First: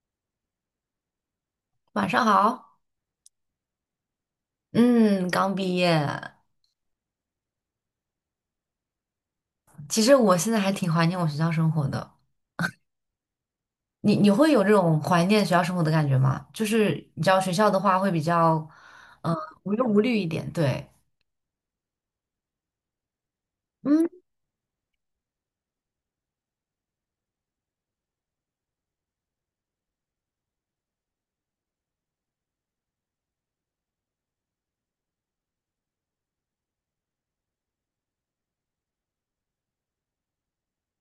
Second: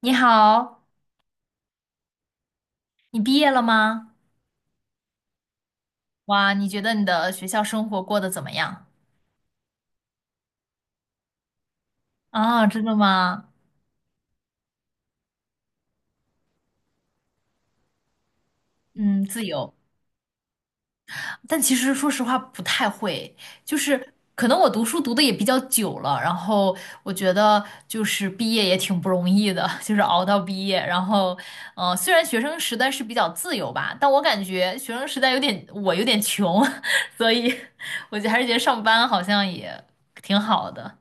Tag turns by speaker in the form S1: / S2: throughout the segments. S1: 你好，
S2: 晚上好。
S1: 你毕业了吗？
S2: 嗯，刚毕业。
S1: 哇，你觉得你的学校生活过得怎么样？
S2: 其实我现在还挺怀念我学校生活的。
S1: 啊，真的吗？
S2: 你会有这种怀念学校生活的感觉吗？就是你知道学校的话会比较，
S1: 嗯，
S2: 嗯、
S1: 自由，
S2: 无忧无虑一点。对。
S1: 但其实说实话不太会，就
S2: 嗯，
S1: 是可能我读书读的也比较久了，然后我觉得就是毕业也挺不容易的，就是熬到毕业，然后，嗯，虽然学生时代是比较自由吧，但我感觉学生时代有点我有点穷，所以我就还是觉得上班好像也挺好的。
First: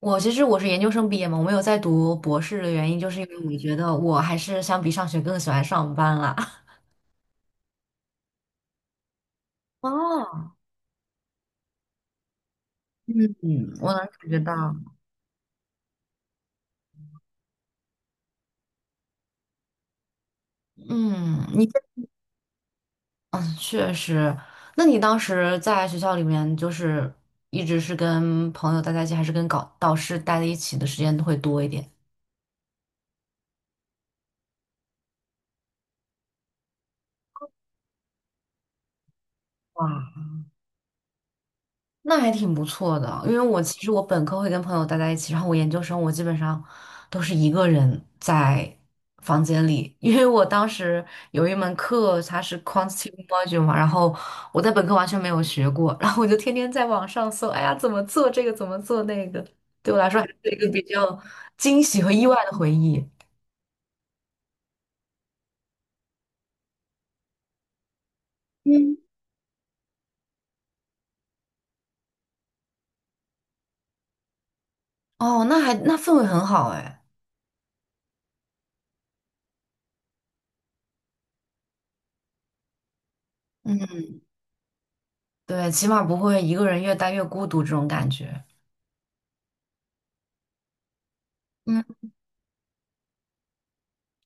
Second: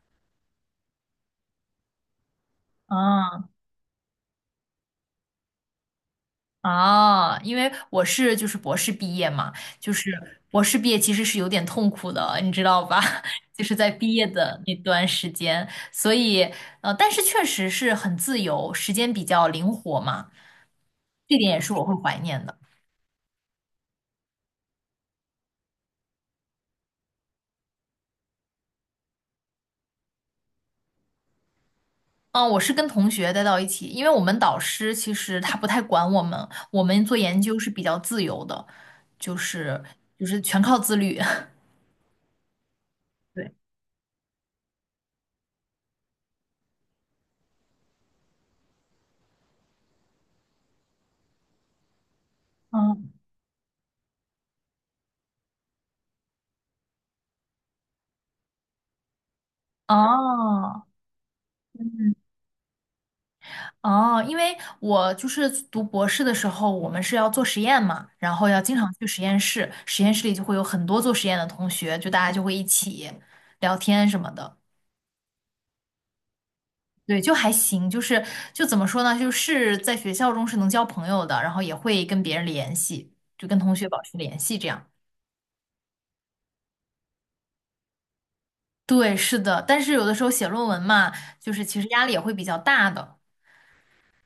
S2: 我其实是研究生毕业嘛，我没有在读博士的原因，就是因为
S1: 啊。
S2: 我觉得我还是相比上学更喜欢上班啦。
S1: 啊，因为我是就是博士毕业嘛，就是
S2: 哦。
S1: 博士毕业其实是有点痛苦的，你知道吧？就
S2: 嗯，
S1: 是在
S2: 我能
S1: 毕业
S2: 感觉到。
S1: 的那段时间，所以但是确实是很自由，时间比较灵活嘛，这
S2: 嗯，
S1: 点也
S2: 你。
S1: 是我会怀念的。
S2: 嗯，确实。那你当时在学校里面，就是一直是跟朋友待在一起，还是跟搞导师待在一起的时间会多一点？
S1: 嗯，我是跟同学待到一起，因为我们导师其实他不太管我们，我们做研究是比较自由的，就是
S2: 哇，
S1: 就是全靠自律。
S2: 那还挺不错的，因为
S1: 对，
S2: 我其实本科会跟朋友待在一起，然后我研究生我基本上都是一个人在房间里。因为我当时有一门课它是
S1: 嗯，
S2: quantitative module 嘛，然后我在本科完全没有学过，然后我就天天在网上搜，哎呀怎么做这个怎么做那个，对我来说还是一个比
S1: 哦，
S2: 较惊喜和
S1: 嗯
S2: 意外的回忆。
S1: 哦，因为我就是读博士的时候，我们是要做实验嘛，然后要经常
S2: 嗯。
S1: 去实验室，实验室里就会有很多做实验的同学，就大家就会一起聊天什么的。
S2: 哦，那还那氛围很好哎。
S1: 对，就还行，就怎么说呢，就是在学校中是能交朋友的，然后也会跟别人联系，就跟同学保
S2: 嗯，
S1: 持联系这样。
S2: 对，起码不会一个人越待越孤独这种感觉。
S1: 对，是的，但是有的时候写论文嘛，就是其
S2: 嗯。
S1: 实压力也会比较大的。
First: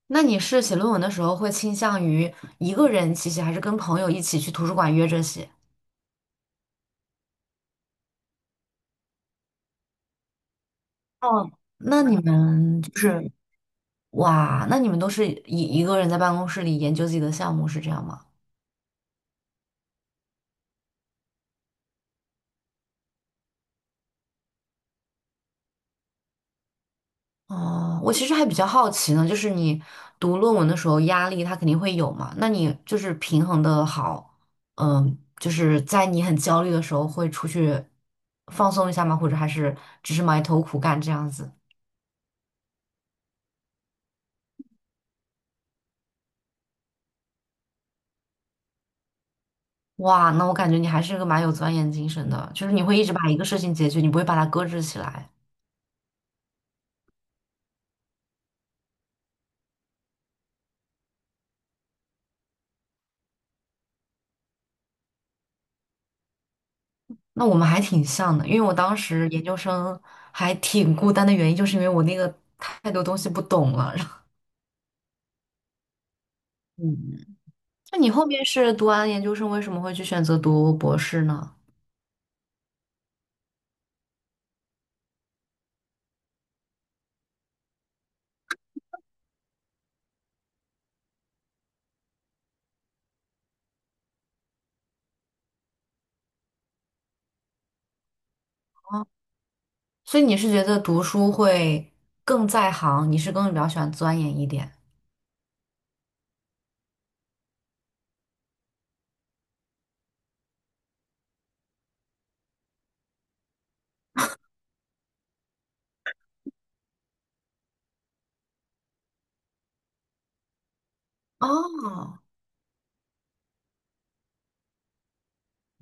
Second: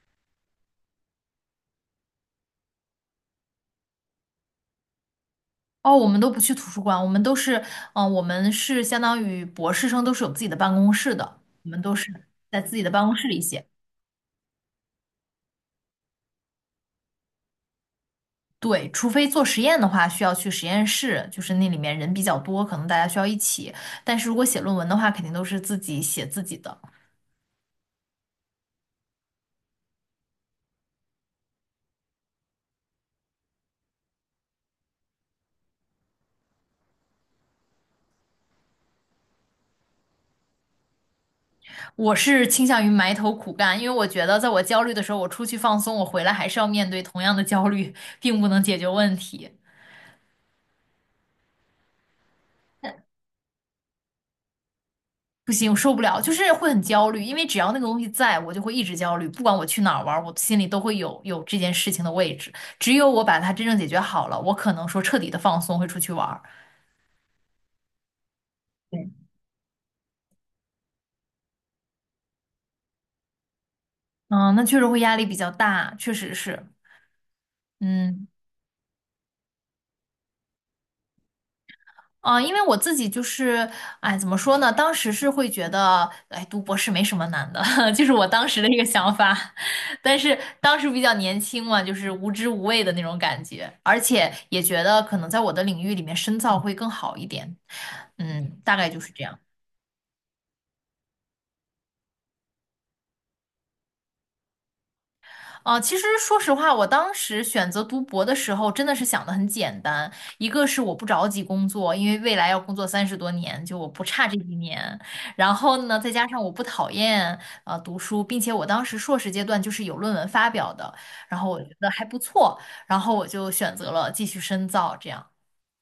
S2: 那你是写论文的时候会倾向于一个人其实还是跟朋友一起去图书馆约着写？
S1: 哦，我们都不去图书馆，我们都是，我们是相当于博士生都是有自己的办公室的，
S2: 哦，
S1: 我们都
S2: 那
S1: 是
S2: 你
S1: 在自己
S2: 们
S1: 的
S2: 就
S1: 办公室
S2: 是
S1: 里写。
S2: 哇，那你们都是一个人在办公室里研究自己的项目是这样吗？
S1: 对，除非做实验的话，需要去实验室，就是那里面人比较多，可能大家需要一起。但是如果写论文的话，肯定都是自己写自己的。
S2: 哦，我其实还比较好奇呢，就是你读论文的时候压力它肯定会有嘛，那你就是平衡的好，嗯，就是在你很焦虑的时候会出去放松一下吗？或者还是只是埋头苦干这样子？
S1: 我是倾向于埋头苦干，因为我觉得在我焦虑的时候，我出去放松，我回来还是要面对同样的焦虑，并不能解决问题。
S2: 哇，那我感觉你还是个蛮有钻研精神的，就是你会一直把一个事情解决，你不会把它搁置起来。
S1: 不行，我受不了，就是会很焦虑，因为只要那个东西在，我就会一直焦虑，不管我去哪儿玩儿，我心里都会有这件事情的位置。只有我把它真正解决好了，我可能说彻底的放松，会出去玩儿。
S2: 那我们还挺像的，因为我当
S1: 对，
S2: 时研究生还挺孤单的原因，就是因为我那个太多东西不懂了。然后
S1: 嗯，那确实会压力比较大，确实是。
S2: 嗯，那你后
S1: 嗯，
S2: 面是读完研究生，为什么会去选择读博士呢？
S1: 啊，因为我自己就是，哎，怎么说呢？当时是会觉得，哎，读博士没什么难的，就是我当时的一个想法。但是当时比较年轻嘛，就是无知无畏的那种感觉，而且也觉得可能在我的领域里面深造会更好一点。嗯，大概就是这样。
S2: 所以你是觉得读书会更在行，你是更比较喜欢钻研一点？
S1: 啊，其实说实话，我当时选择读博的时候，真的是想的很简单。一个是我不着急工作，因为未来要工作三十多年，就我不差这一年。然后呢，再加上我不讨厌读书，并且我当时硕士阶段就是有论文发表的，然后我觉得还不
S2: 哦。
S1: 错，然后我就选择了继续深造。这样，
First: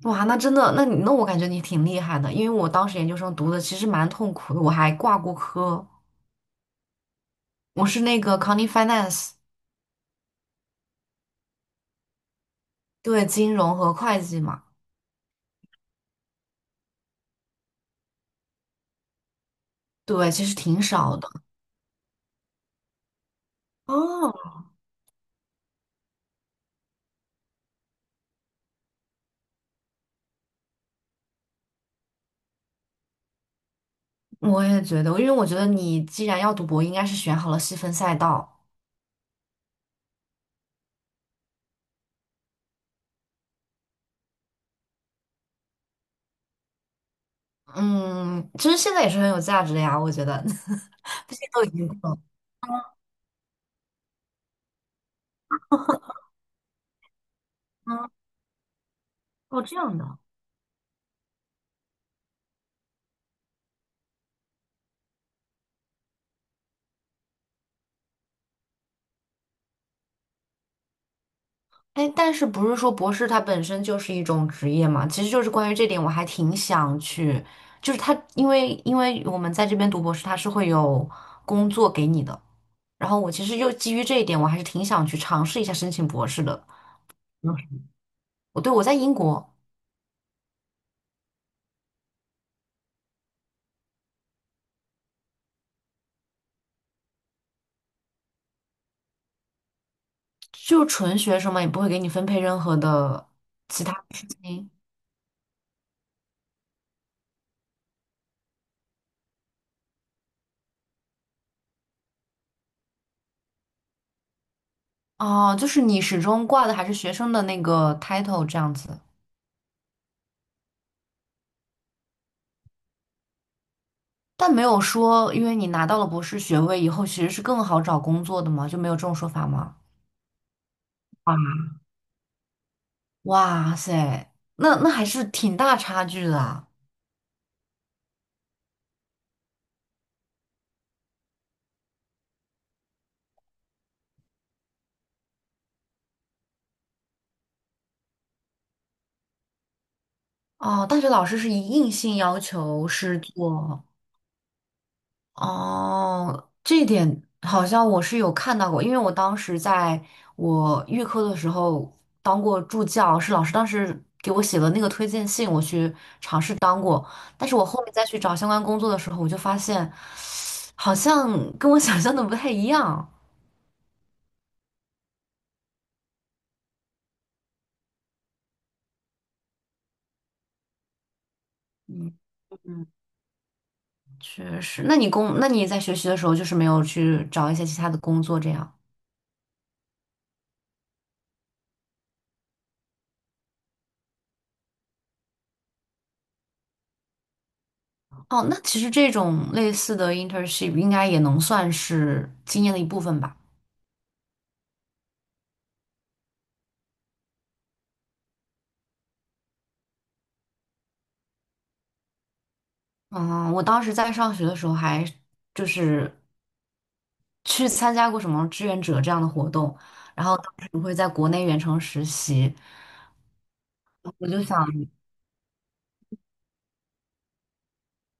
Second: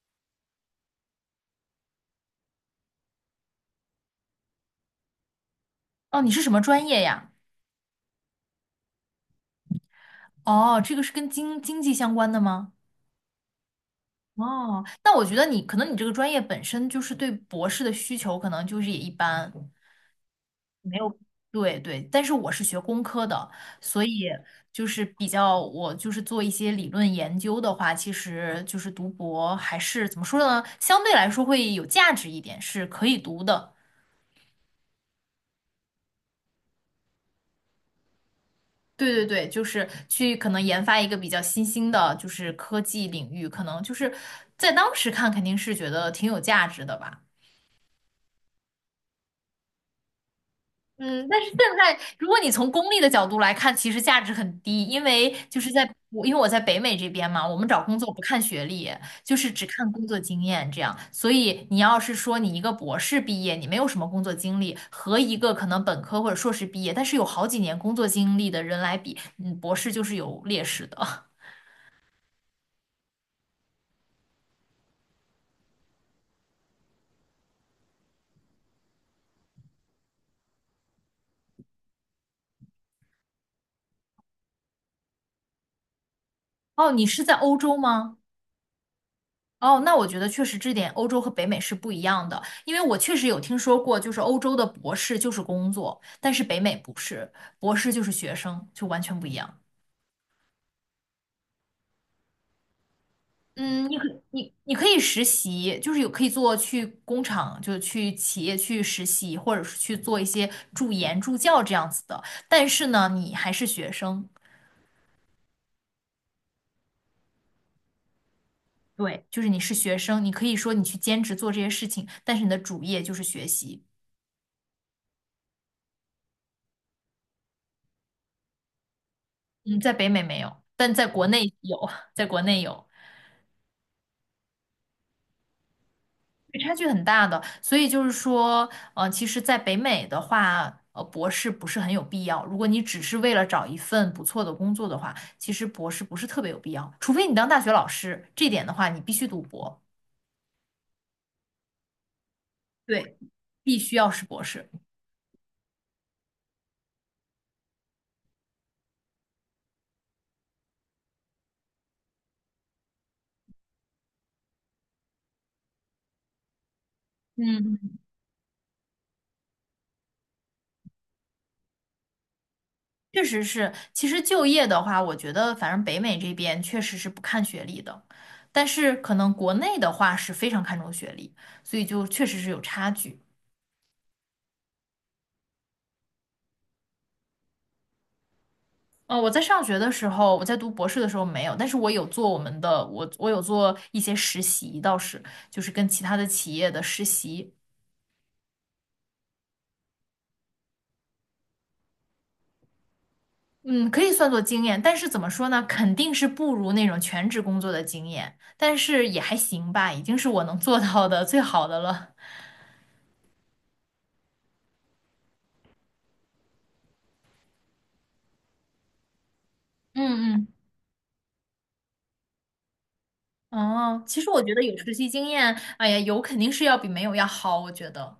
S2: 哇，那真的，那你那我感觉你挺厉害的，因为我当时研究生读的其实蛮痛苦的，我还挂过科。
S1: 哦，你是什么专业呀？
S2: 我是那个 County Finance。
S1: 哦，这个是跟经济相关的吗？
S2: 对，金融和会计嘛。
S1: 哦，那我觉得你可能你这个专业本身就是对博士的需求可能就是也一般。
S2: 对，其实挺
S1: 没
S2: 少
S1: 有，
S2: 的。
S1: 对对，但是我是学工科的，所以
S2: 哦，
S1: 就是比较，我就是做一些理论研究的话，其实就是读博还是怎么说呢，相对来说会有价值一点，是可以读的。
S2: 我也觉得，因为我觉得你既然要读博，应该是选好了细分赛道。
S1: 对对对，就是去可能研发一个比较新兴的，就是科技领域，可能就是在当时看肯定是觉得挺有价值的吧。
S2: 嗯，其实现在也是很有价值的呀，我觉得，
S1: 嗯，
S2: 毕
S1: 但是
S2: 竟
S1: 现
S2: 都已经
S1: 在
S2: 过了。
S1: 如果你从功利的角度来看，其实价值很低，因为我在北美这边嘛，我们找工
S2: 嗯，
S1: 作不看学历，就是
S2: 哦，
S1: 只
S2: 这
S1: 看
S2: 样
S1: 工
S2: 的。
S1: 作经验这样。所以你要是说你一个博士毕业，你没有什么工作经历，和一个可能本科或者硕士毕业，但是有好几年工作经历的人来比，嗯，博士就是有劣势的。
S2: 哎，但是不是说博士它本身就是一种职业嘛？其实就是关于这点，我还挺想去，就是它，因为我们在这边读博士，它是会有工作给你的。然后我其实又基于这一点，我还是挺想去尝试一下申请博士的。
S1: 哦，你是在欧洲
S2: 嗯，
S1: 吗？
S2: 我在英国。
S1: 哦，那我觉得确实这点欧洲和北美是不一样的，因为我确实有听说过，就是欧洲的博士就是工作，但是北美不是，博士就是学生，就完全不一样。
S2: 就纯学生嘛，也不会给你分配任何的其
S1: 嗯，
S2: 他
S1: 你可
S2: 事
S1: 你
S2: 情。
S1: 你可以实习，就是有可以做去工厂，就去企业去实习，或者是去做一些助研助教这样子的，但是呢，你还是学生。
S2: 哦，就是你始终挂的还是学生的那个 title 这样子。
S1: 对，就是你是学生，你可以说你去兼职做这些事情，但是你的主业就是学习。
S2: 但没有说因为你拿到了博士学位以后其实是更好找工作的嘛，就没有这种说法吗？
S1: 嗯，在北美没有，但在国
S2: 啊。
S1: 内有，在国内有。
S2: 哇塞，那那还是挺大差距的
S1: 对
S2: 啊！
S1: 差距很大的，所以就是说，其实，在北美的话，博士不是很有必要。如果你只是为了找一份不错的工作的话，其实博士不是特别有必要，除非你当大学老师，这点的话，你必须读博，
S2: 哦，大学老师是以硬性要求
S1: 对，
S2: 是
S1: 必
S2: 做。
S1: 须要是博士。
S2: 哦，这一点好像我是有看到过，因为我当时在我预科的时候当过助教，是老师当时给我写了那个推荐信，我去尝试当过。但是我后
S1: 嗯，
S2: 面再去找相关工作的时候，我就发现好像跟我想象的不太一样。
S1: 确实是，其实就业的话，我觉得反正北美这边确实是不看学历的，但是可能国内的话是非常看重学历，所以就
S2: 嗯。
S1: 确实是有
S2: 嗯。
S1: 差距。
S2: 确实，那你工，那你在学习的时候就是没有去找一些其他的工作这样？
S1: 我在上学的时候，我在读博士的时候没有，但是我有做我们的，我有做一些实习，倒是就是跟其他的企业的实习，
S2: 哦，那其实这种类似的 internship 应该也能算是经验的一部分吧。
S1: 嗯，可以算作经验，但是怎么说呢，肯定是不如那种全职工作的经验，但是也还行吧，已经是我能做到的最好的了。
S2: 嗯，我当时在上学的时候还就是去参加过什么志愿者这样的活动，然后当
S1: 嗯
S2: 时会在国内远程实习，
S1: 嗯，哦，其
S2: 我
S1: 实我
S2: 就
S1: 觉得
S2: 想，
S1: 有实习经验，哎呀，有肯定是要比没有要好，我觉得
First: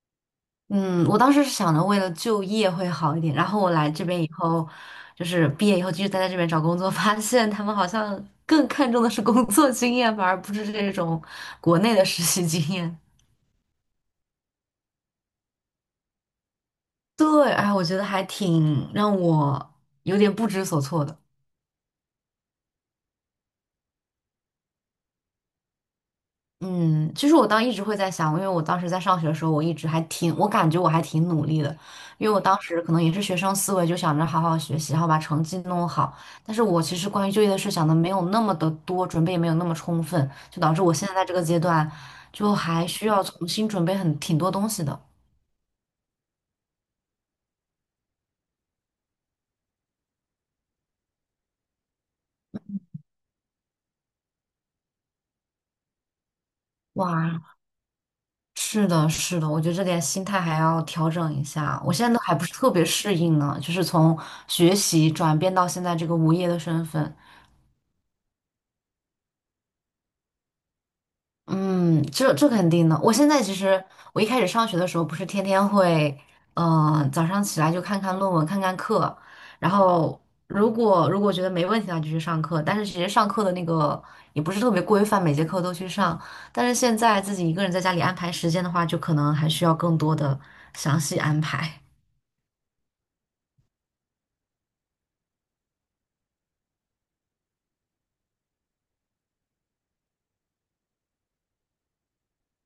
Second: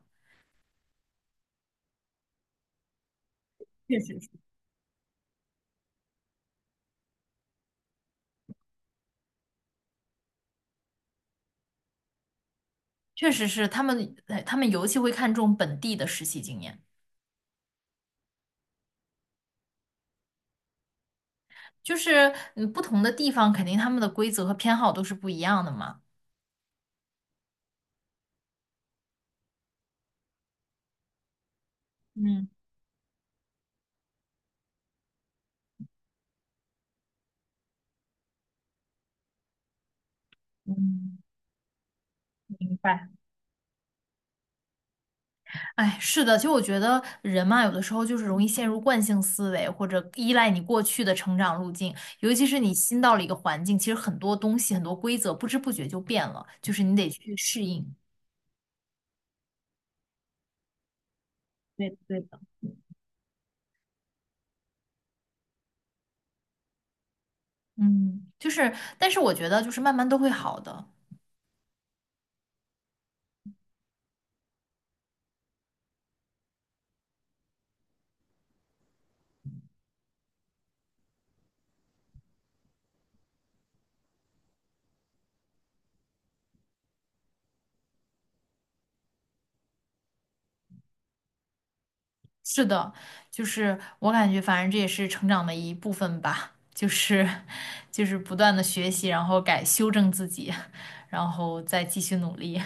S2: 嗯，我当时是想着为了就业会好一点，然后我来
S1: 确
S2: 这
S1: 实
S2: 边
S1: 是，
S2: 以后，就是毕业以后继续待在这边找工作，发现他们好像更看重的是工作经验，反而不是这种国内的实习经验。
S1: 确实是他们，哎他们尤其会看重本地的实习经验。
S2: 对，哎，我觉得还挺让我有点不知所措的。
S1: 就是嗯，不同的地方肯定他们的规则和偏好都是不一样的嘛。
S2: 嗯，其实我当一直会在想，因为我当时在上学的时候，我一直还挺，我感觉我还挺努力的，因为我
S1: 嗯
S2: 当时可能也是学生思维，就想着好好学习，然后把成绩弄好。但是我其实关于就业的事想的没有那么的多，准备也没有那么充分，就导致我现在
S1: 嗯，
S2: 在这个阶段，就
S1: 明
S2: 还需
S1: 白。
S2: 要重新准备很挺多东西的。
S1: 哎，是的，其实我觉得人嘛，有的时候就是容易陷入惯性思维，或者依赖你过去的成长路径。尤其是你新到了一个环境，其实很多东西、很多规则不知不觉就变了，就是你得去
S2: 哇，
S1: 适应。
S2: 是的，是的，我觉得这点心态还要调整一下，
S1: 对
S2: 我
S1: 的
S2: 现在都
S1: 对
S2: 还
S1: 的。
S2: 不是特别适应呢，就是从学习转变到现在这个无业的身份。
S1: 嗯，就是，但是我觉得就是慢慢都会好的。
S2: 嗯，这这肯定的。我现在其实，我一开始上学的时候，不是天天会，早上起来就看看论文，看看课，然后如果觉得没问题的话，就去上课。但是其实上课的那个也不是特别规范，每节课都去上。但是现在自己一个人在家里安排时间的话，就可能还需要更多的详细安排。
S1: 是的，就是我感觉，反正这也是成长的一部分吧，就是不断的学习，然后改修正自己，然后再继续努力，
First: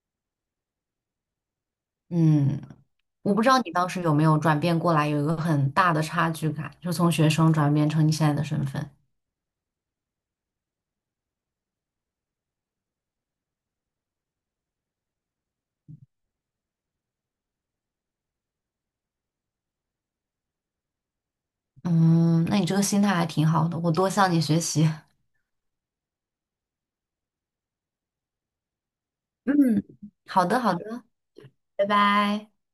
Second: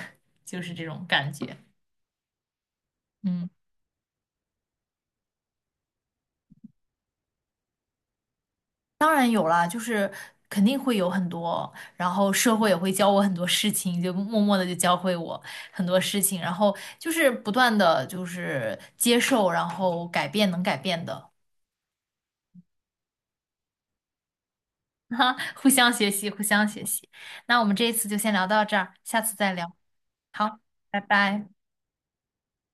S1: 就是这种感觉。
S2: 嗯，我不知
S1: 嗯，
S2: 道你当时有没有转变过来，有一个很大的差距感，就从学生转变成你现在的身份。
S1: 当然有啦，就是肯定会有很多，然后社会也会教我很多事情，就默默的就教会我很多事情，然后就是不断的就是接受，然后改变能改变的，
S2: 嗯，那你这个心态还挺好的，我多向你学习。
S1: 哈，互相学习，互相学习。那我们这一次就先聊到这儿，下次再聊。
S2: 嗯，好
S1: 好，
S2: 的，好
S1: 拜
S2: 的，
S1: 拜。
S2: 拜拜。